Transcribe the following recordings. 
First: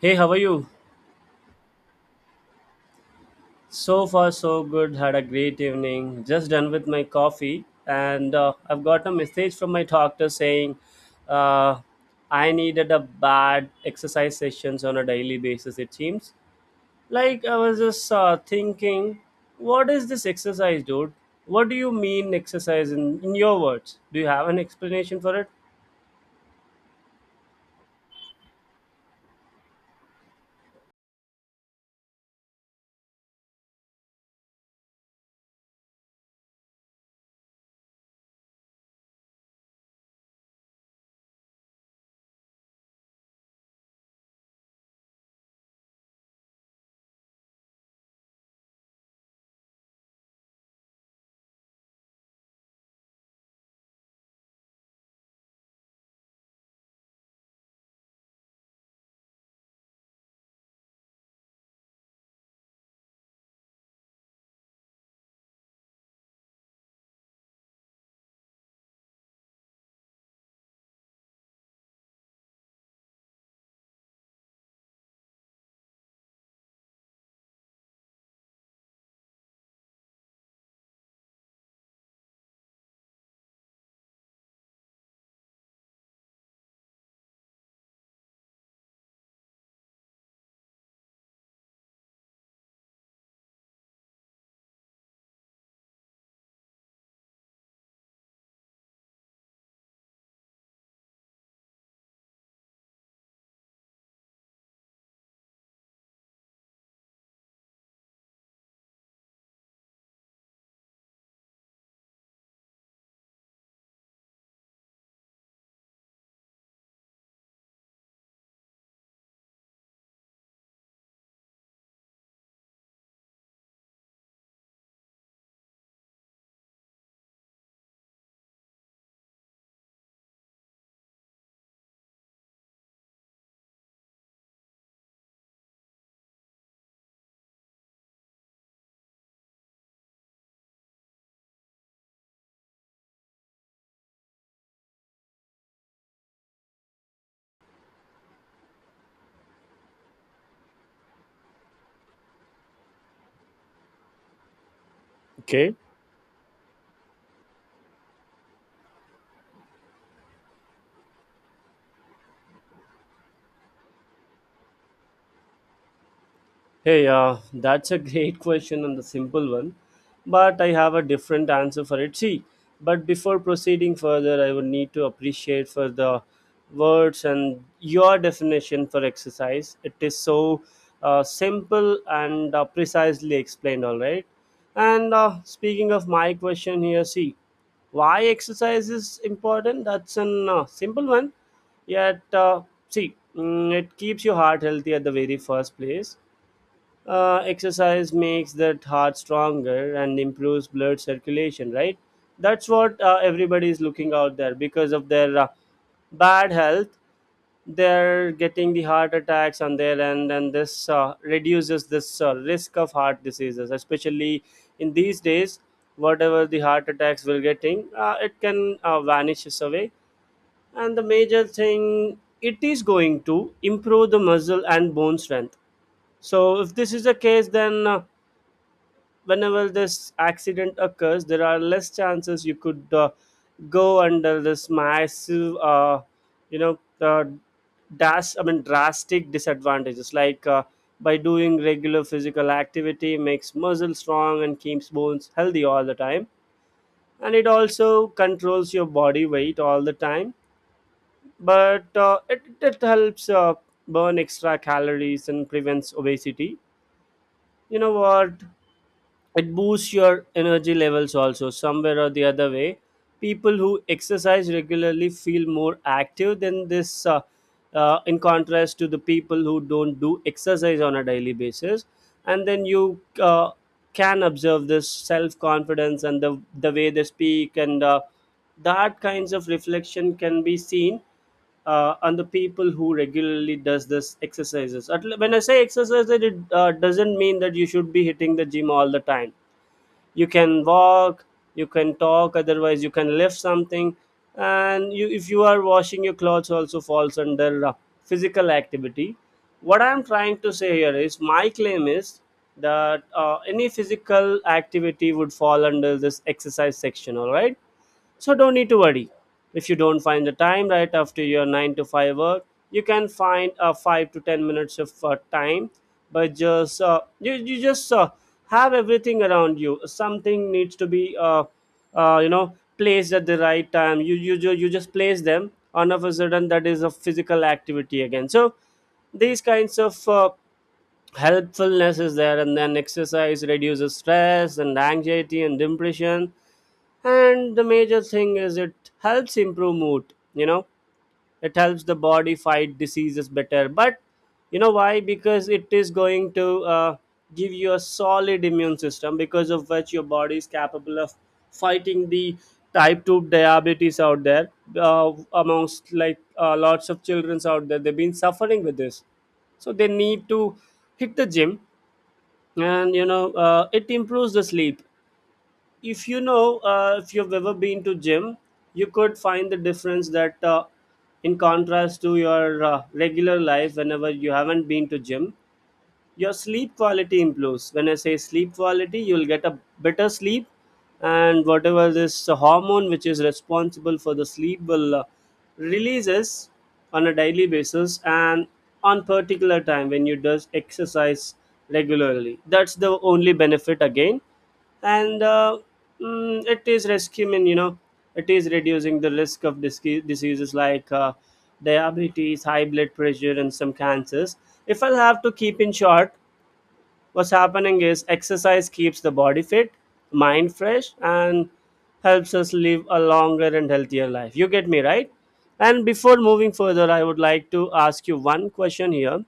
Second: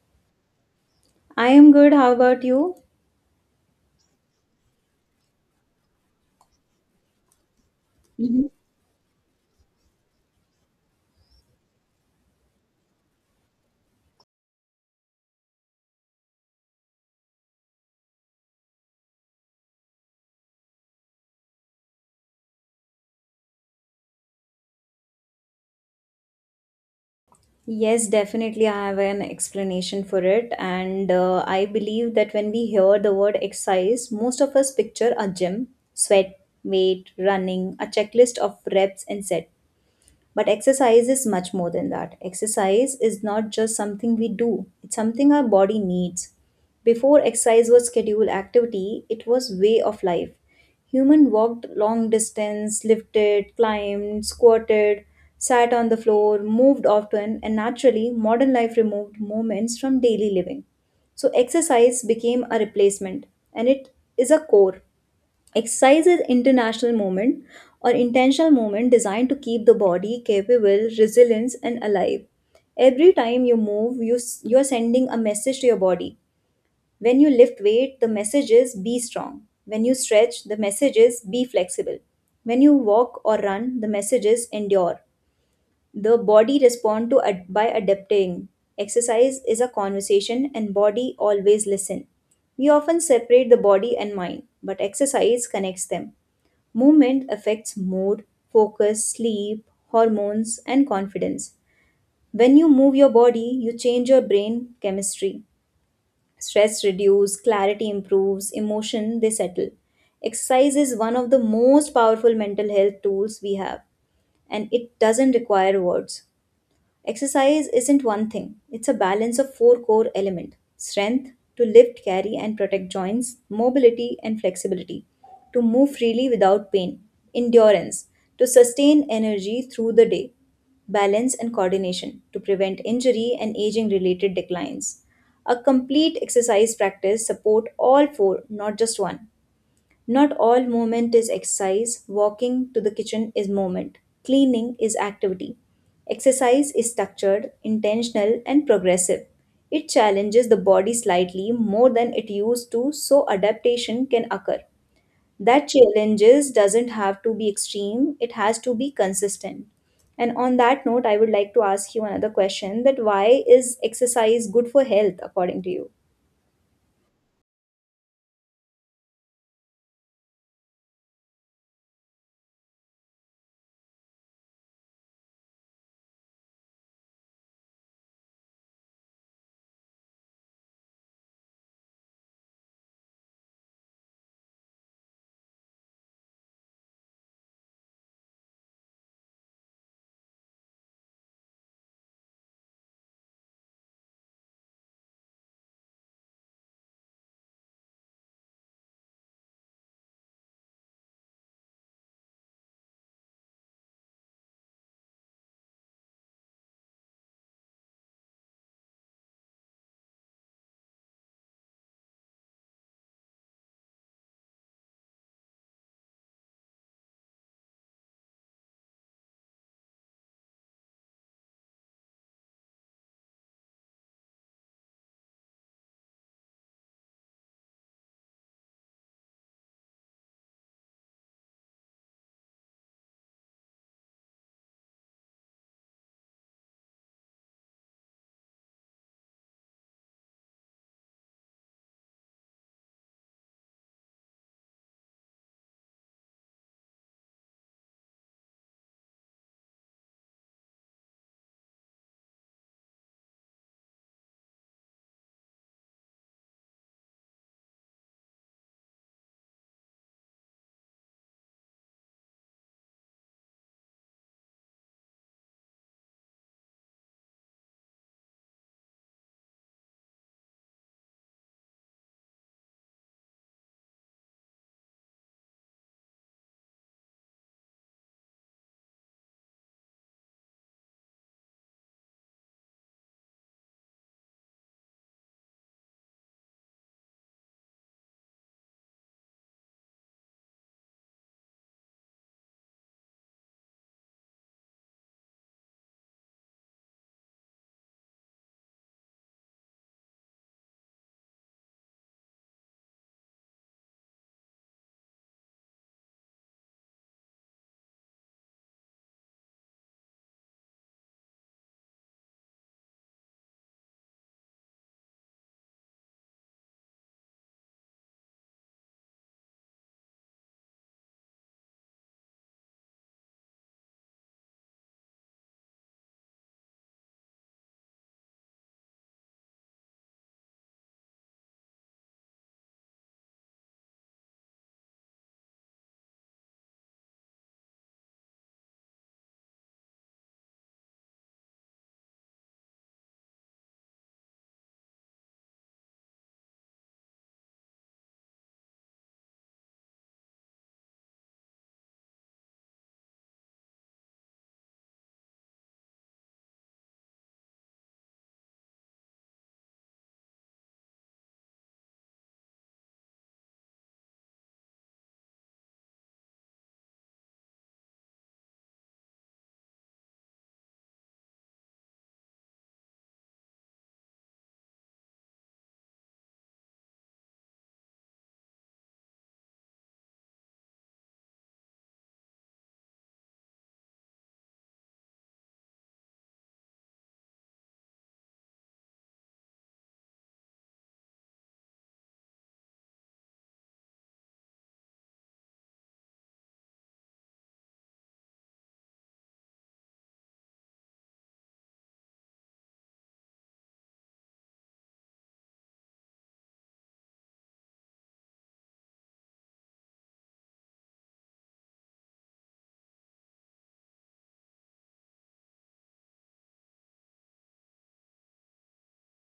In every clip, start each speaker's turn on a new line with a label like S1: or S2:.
S1: Hey, how are you?
S2: I am good. How about you?
S1: So far, so good. Had a great evening. Just done with my coffee, and
S2: Mhm.
S1: I've got a message from my doctor saying uh, I needed a bad exercise sessions on a daily basis. It seems like I was just thinking, what is this exercise, dude? What do you mean exercise in your words? Do you have an explanation for it?
S2: Yes, definitely. I have an explanation for it. And I believe that when we hear the word exercise, most of us picture a gym, sweat, weight, running, a checklist of reps and sets. But exercise is much more than that. Exercise is not just something we do, it's something our body needs. Before exercise was scheduled activity, it was way of life. Human walked long distance, lifted, climbed, squatted, sat on the floor, moved often, and naturally modern life removed moments from daily living. So exercise became a replacement and it is a core. Exercise is international movement or intentional movement designed to keep the body capable, resilient, and alive. Every time you move, you are sending a message to your body. When you lift weight, the message is be strong. When you stretch, the message is be flexible. When you walk or run, the message is endure. The body responds by adapting. Exercise is a conversation, and body always listen. We often separate the body and mind, but exercise connects them. Movement affects mood, focus, sleep, hormones, and confidence. When you move your body, you change your brain chemistry. Stress reduces, clarity improves, emotion they settle. Exercise is one of the most powerful mental health tools we have, and it doesn't require words. Exercise isn't one thing, it's a balance of four core elements strength to lift, carry, and protect joints, mobility and flexibility to move freely without pain, endurance to sustain energy through the day, balance and coordination to prevent injury and aging related declines. A complete exercise practice support all four, not just one. Not all movement is exercise. Walking to the kitchen is movement. Cleaning is activity. Exercise is structured, intentional, and progressive. It challenges the body slightly more than it used to, so adaptation can occur. That
S1: Okay.
S2: challenges doesn't have to be extreme, it has to be consistent. And on that note, I would like to ask you another question that why is exercise good for health according to you?
S1: Hey, that's a great question and the simple one, but I have a different answer for it. See, but before proceeding further, I would need to appreciate for the words and your definition for exercise. It is so simple and precisely explained, all right. And speaking of my question here, see, why exercise is important? That's an simple one yet see, it keeps your heart healthy at the very first place. Exercise makes that heart stronger and improves blood circulation, right? That's what everybody is looking out there because of their bad health. They're getting the heart attacks on their end, and this reduces this risk of heart diseases, especially in these days. Whatever the heart attacks we're getting, it can vanishes away. And the major thing, it is going to improve the muscle and bone strength. So, if this is the case, then whenever this accident occurs, there are less chances you could go under this massive, you know, uh, dash. I mean, drastic disadvantages like by doing regular physical activity makes muscle strong and keeps bones healthy all the time, and it also controls your body weight all the time. But it helps burn extra calories and prevents obesity. You know what? It boosts your energy levels also somewhere or the other way. People who exercise regularly feel more active than this in contrast to the people who don't do exercise on a daily basis. And then you can observe this self confidence and the way they speak, and that kinds of reflection can be seen on the people who regularly does this exercises. When I say exercise, it doesn't mean that you should be hitting the gym all the time. You can walk, you can talk, otherwise you can lift something, and you if you are washing your clothes also falls under physical activity. What I'm trying to say here is my claim is that any physical activity would fall under this exercise section, all right, so don't need to worry. If you don't find the time right after your 9 to 5 work, you can find a 5 to 10 minutes of time. But just you just have everything around you, something needs to be uh, you know placed at the right time. You you just place them on of a sudden, that is a physical activity again. So these kinds of helpfulness is there. And then exercise reduces stress and anxiety and depression, and the major thing is it helps improve mood, you know. It helps the body fight diseases better. But you know why? Because it is going to give you a solid immune system, because of which your body is capable of fighting the type 2 diabetes out there, amongst like lots of children's out there they've been suffering with this. So they need to hit the gym. And you know, it improves the sleep. If you know, if you've ever been to gym, you could find the difference that in contrast to your regular life whenever you haven't been to gym, your sleep quality improves. When I say sleep quality, you'll get a better sleep, and whatever this hormone which is responsible for the sleep will releases on a daily basis and on particular time when you does exercise regularly. That's the only benefit again. And it is rescuing, you know, it is reducing the risk of diseases like diabetes, high blood pressure and some cancers. If I have to keep in short, what's happening is exercise keeps the body fit, mind fresh, and helps us live a longer and healthier life. You get me right? And before moving further, I would like to ask you one question here.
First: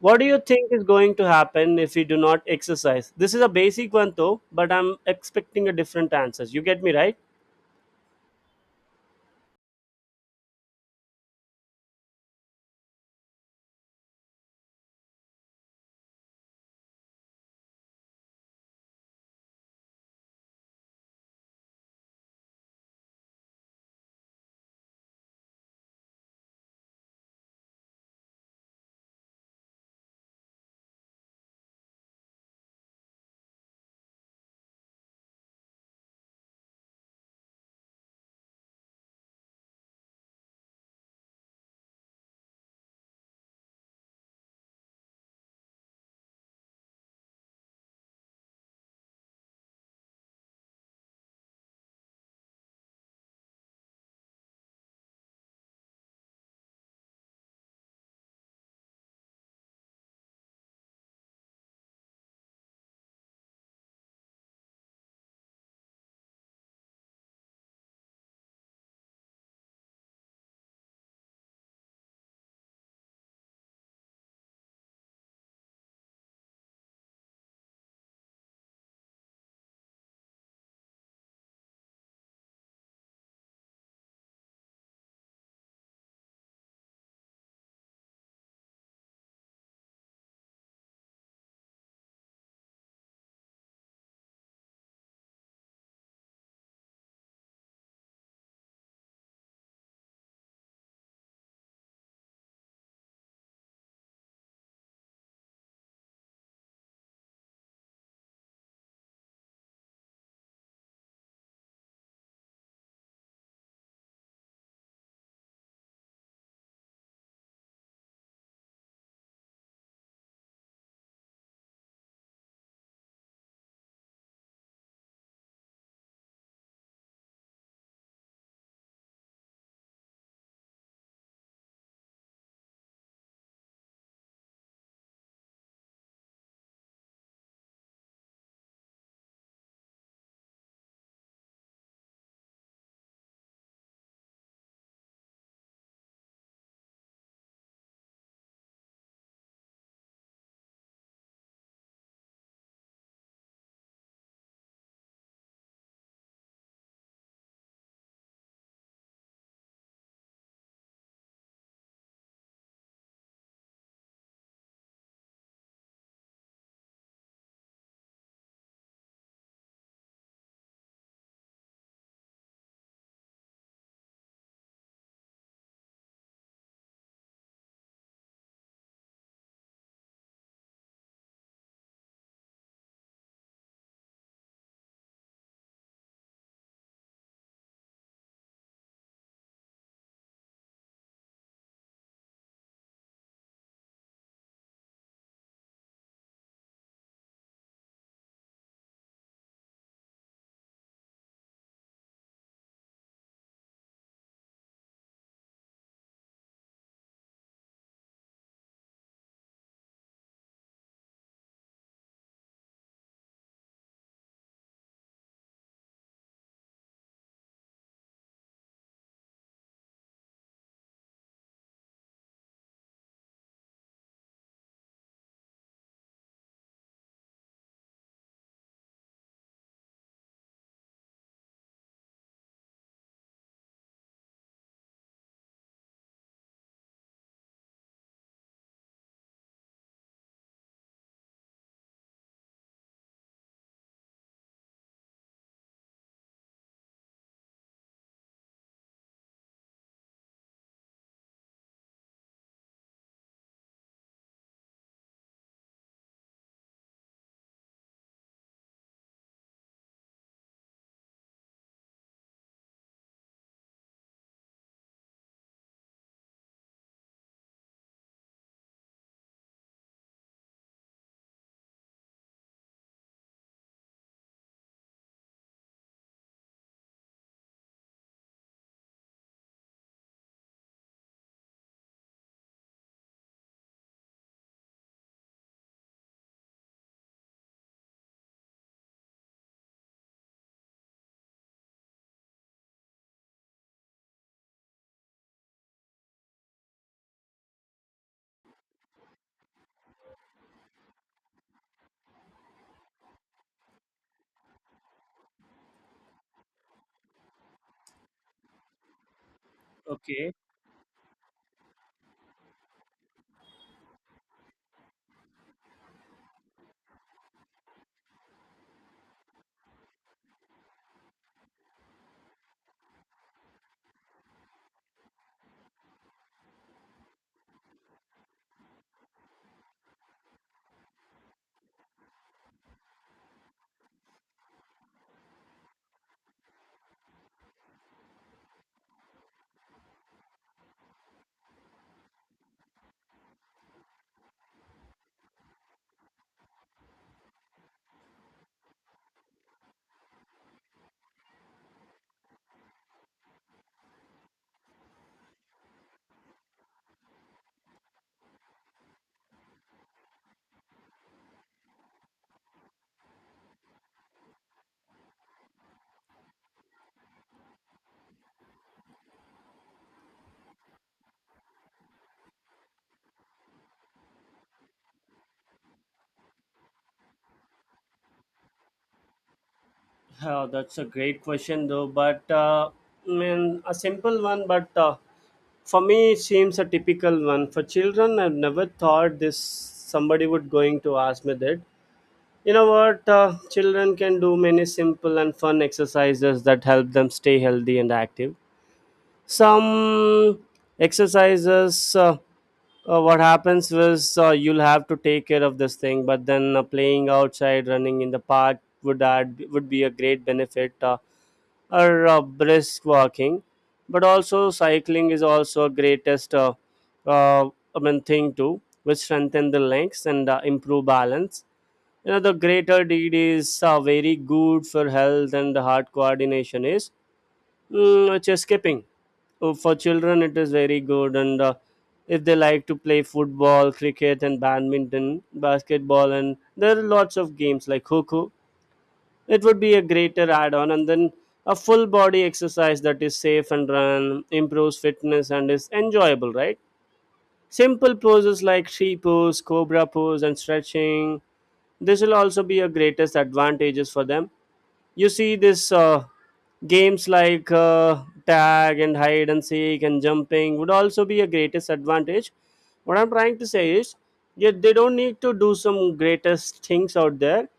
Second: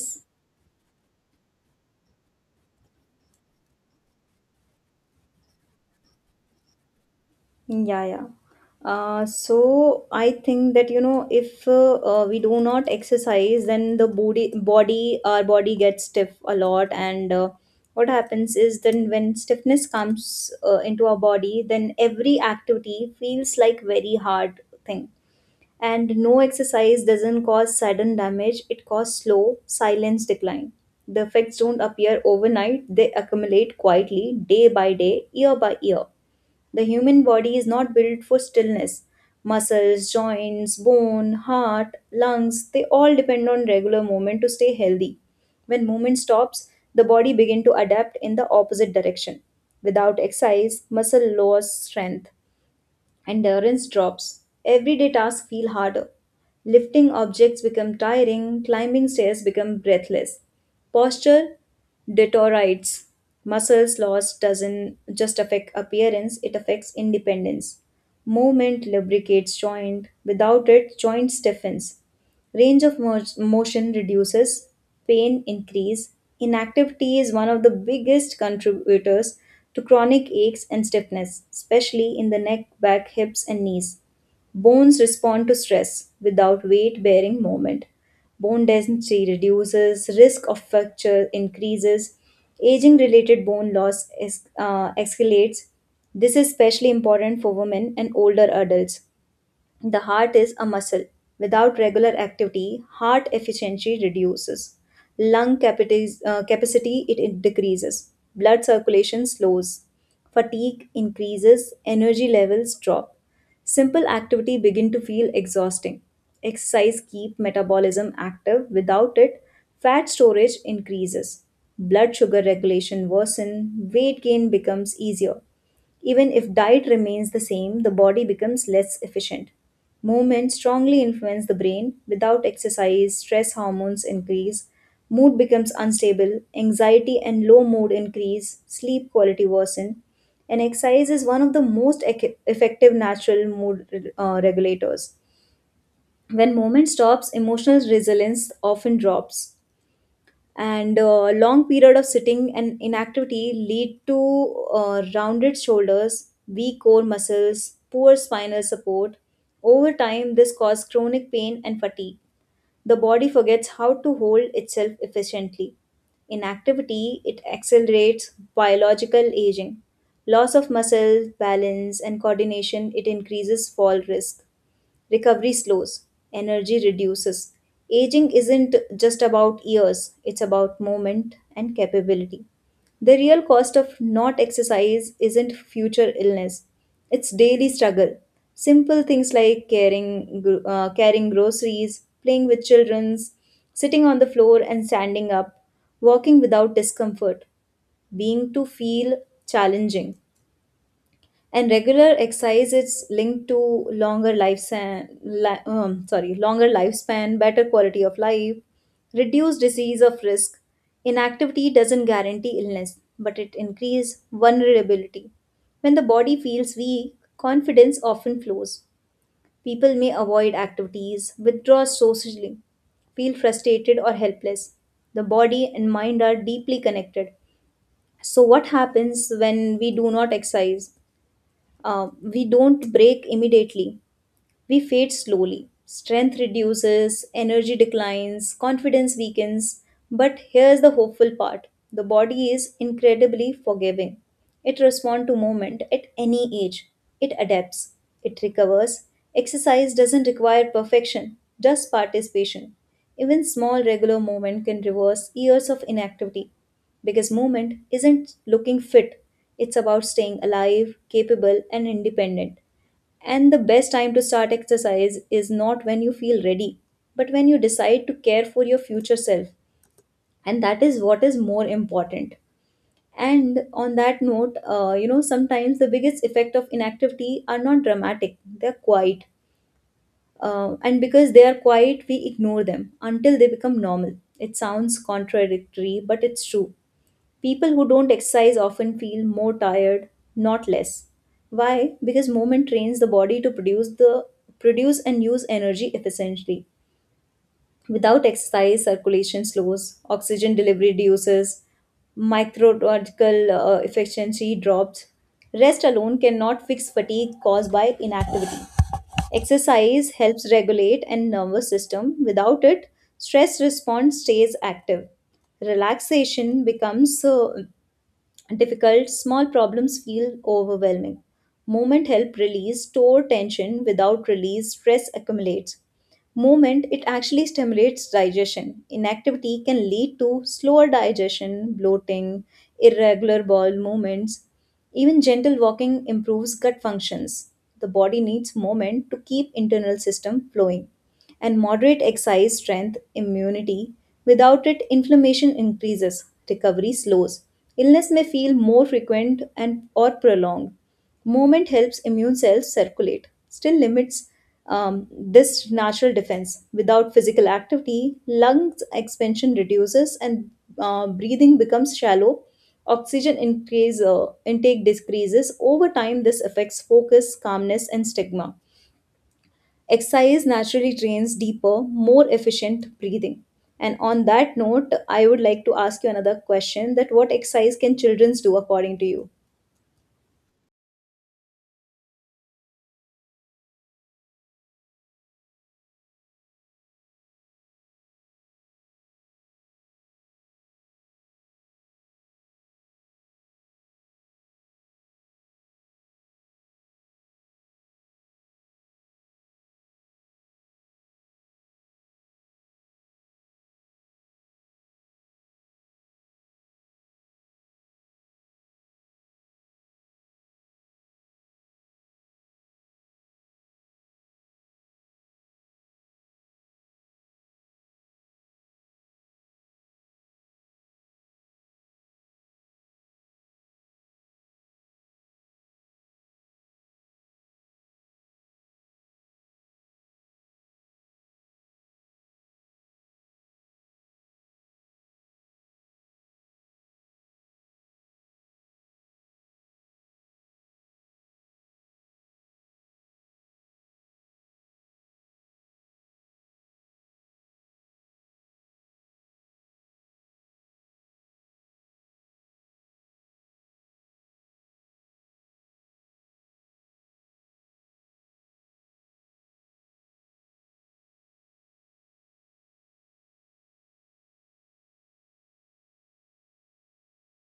S1: What do you think is going to happen if we do not exercise? This is a basic one though, but I'm expecting a different answers. You get me right?
S2: Yeah, yeah. So I think that you know if we do not exercise, then the body our body gets stiff a lot, and what happens is then when stiffness comes into our body, then every activity feels like very hard thing. And no exercise doesn't cause sudden damage; it causes slow, silence decline. The effects don't appear overnight; they accumulate quietly, day by day, year by year the human body is not built for stillness. Muscles, joints, bone, heart, lungs, they all depend on regular movement to stay healthy. When movement stops, the body begins to adapt in the opposite direction. Without exercise, muscle loses strength. Endurance drops. Everyday tasks feel harder. Lifting objects become tiring, climbing stairs become breathless. Posture deteriorates. Muscles loss doesn't just affect appearance, it affects independence. Movement lubricates joint. Without it, joint stiffens. Range of motion reduces, pain increase. Inactivity is one of the biggest contributors to chronic aches and stiffness, especially in the neck, back, hips, and knees. Bones respond to stress without weight-bearing movement. Bone density reduces, risk of fracture increases, aging-related bone escalates. This is especially important for women and older adults the heart is a muscle. Without regular activity, heart efficiency reduces. Capacity it decreases. Blood circulation slows. Fatigue increases, energy levels drop. Simple activity begin to feel exhausting. Exercise keep metabolism active. Without it, fat storage increases. Blood sugar regulation worsen, weight gain becomes easier. Even if diet remains the same, the body becomes less efficient. Movement strongly influences the brain. Without exercise, stress hormones increase, mood becomes unstable, anxiety and low mood increase, sleep quality worsen. And exercise is one of the most effective natural mood regulators. When movement stops, emotional resilience often drops and long period of sitting and inactivity lead to rounded shoulders weak core muscles poor spinal support over time this causes chronic pain and fatigue the body forgets how to hold itself efficiently inactivity it accelerates biological aging loss of muscle balance and coordination it increases fall risk. Recovery slows, energy reduces. Aging isn't just about years, it's about moment and capability. The real cost of not exercise isn't future illness, it's daily struggle. Simple things like carrying groceries, playing with children, sitting on the floor and standing up, walking without discomfort, being to feel challenging and regular exercise is linked to sorry longer lifespan better quality of life reduced disease of risk inactivity doesn't guarantee illness but it increases vulnerability when the body feels weak confidence often flows people may avoid activities withdraw socially feel frustrated or helpless the body and mind are deeply connected so what happens when we do not exercise we don't break immediately we fade slowly. Strength reduces, energy declines, confidence weakens. But here's the hopeful part the body is incredibly forgiving. It responds to movement at any age, it adapts, it recovers. Exercise doesn't require perfection, just participation. Even small regular movement can reverse years of inactivity because movement isn't looking fit, it's about staying alive, capable, and independent. And the best time to start exercise is not when you feel ready, but when you decide to care for your future self. And that is what is more important. And on that note, you know, sometimes the biggest effect of inactivity are not dramatic, they're quiet. And because they are quiet, we ignore them until they become normal. It sounds contradictory, but it's true. People who don't exercise often feel more tired, not less. Why? Because movement trains the body to produce and use energy efficiently. Without exercise, circulation slows, oxygen delivery reduces, microbial efficiency drops. Rest alone cannot fix fatigue caused by inactivity. Exercise
S1: Okay.
S2: helps regulate and nervous system. Without it, stress response stays active relaxation becomes difficult, small problems feel overwhelming. Movement help release store tension without release stress accumulates. Movement it actually stimulates digestion. Inactivity can lead to slower digestion, bloating, irregular bowel movements. Even gentle walking improves gut functions. The body needs movement to keep internal system flowing and moderate exercise strength immunity. Without it, inflammation increases, recovery slows. Illness may feel more frequent and or prolonged. Movement helps immune cells circulate, still limits this natural defense. Without physical activity, lungs expansion reduces and breathing becomes shallow. Intake decreases. Over time, this affects focus, calmness, and stigma. Exercise naturally trains deeper, more efficient breathing. And on that note, I would like to ask you another question that what exercise can children do according to you?
S1: Oh, that's a great question though, but I mean a simple one, but for me it seems a typical one. For children, I've never thought this somebody would going to ask me that. You know what? Children can do many simple and fun exercises that help them stay healthy and active. Some exercises, what happens is you'll have to take care of this thing, but then playing outside, running in the park would add would be a great benefit, or brisk walking. But also cycling is also a greatest, uh, I mean, thing too, which strengthen the legs and improve balance. You know, the greater deed is very good for health, and the heart coordination is, it's escaping. For children, it is very good, and if they like to play football, cricket, and badminton, basketball, and there are lots of games like Coco, it would be a greater add-on. And then a full body exercise that is safe and run, improves fitness, and is enjoyable, right? Simple poses like she pose, cobra pose, and stretching, this will also be a greatest advantages for them. You see this, games like tag and hide and seek and jumping would also be a greatest advantage. What I'm trying to say is, yet they don't need to do some greatest things out there,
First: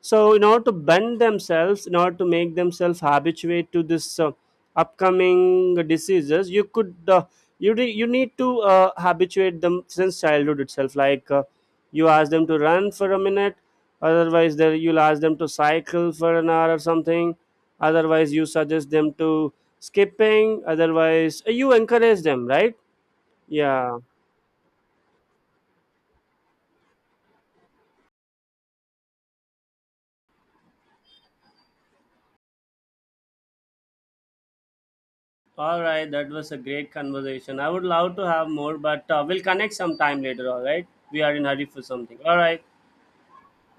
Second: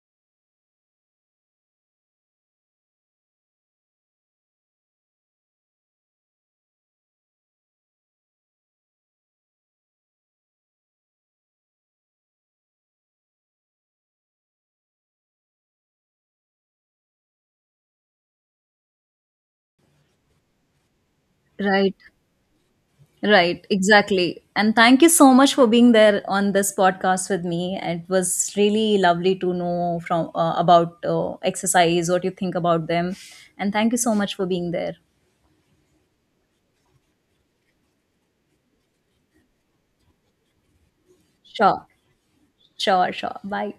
S1: so in order to bend themselves, in order to make themselves habituate to this upcoming diseases, you could you need to habituate them since childhood itself, like you ask them to run for a minute, otherwise there you'll ask them to cycle for an hour or something, otherwise you suggest them to skipping, otherwise you
S2: Right,
S1: encourage them, right?
S2: right,
S1: Yeah.
S2: exactly. And thank you so much for being there on this podcast with me. It was really lovely to know from about exercise, what you think about them, and thank you so much for being there.
S1: All right, that was a great conversation. I would love to have more, but we'll connect sometime later. All right, we are in hurry for
S2: Sure,
S1: something. All right,
S2: sure, sure. Bye.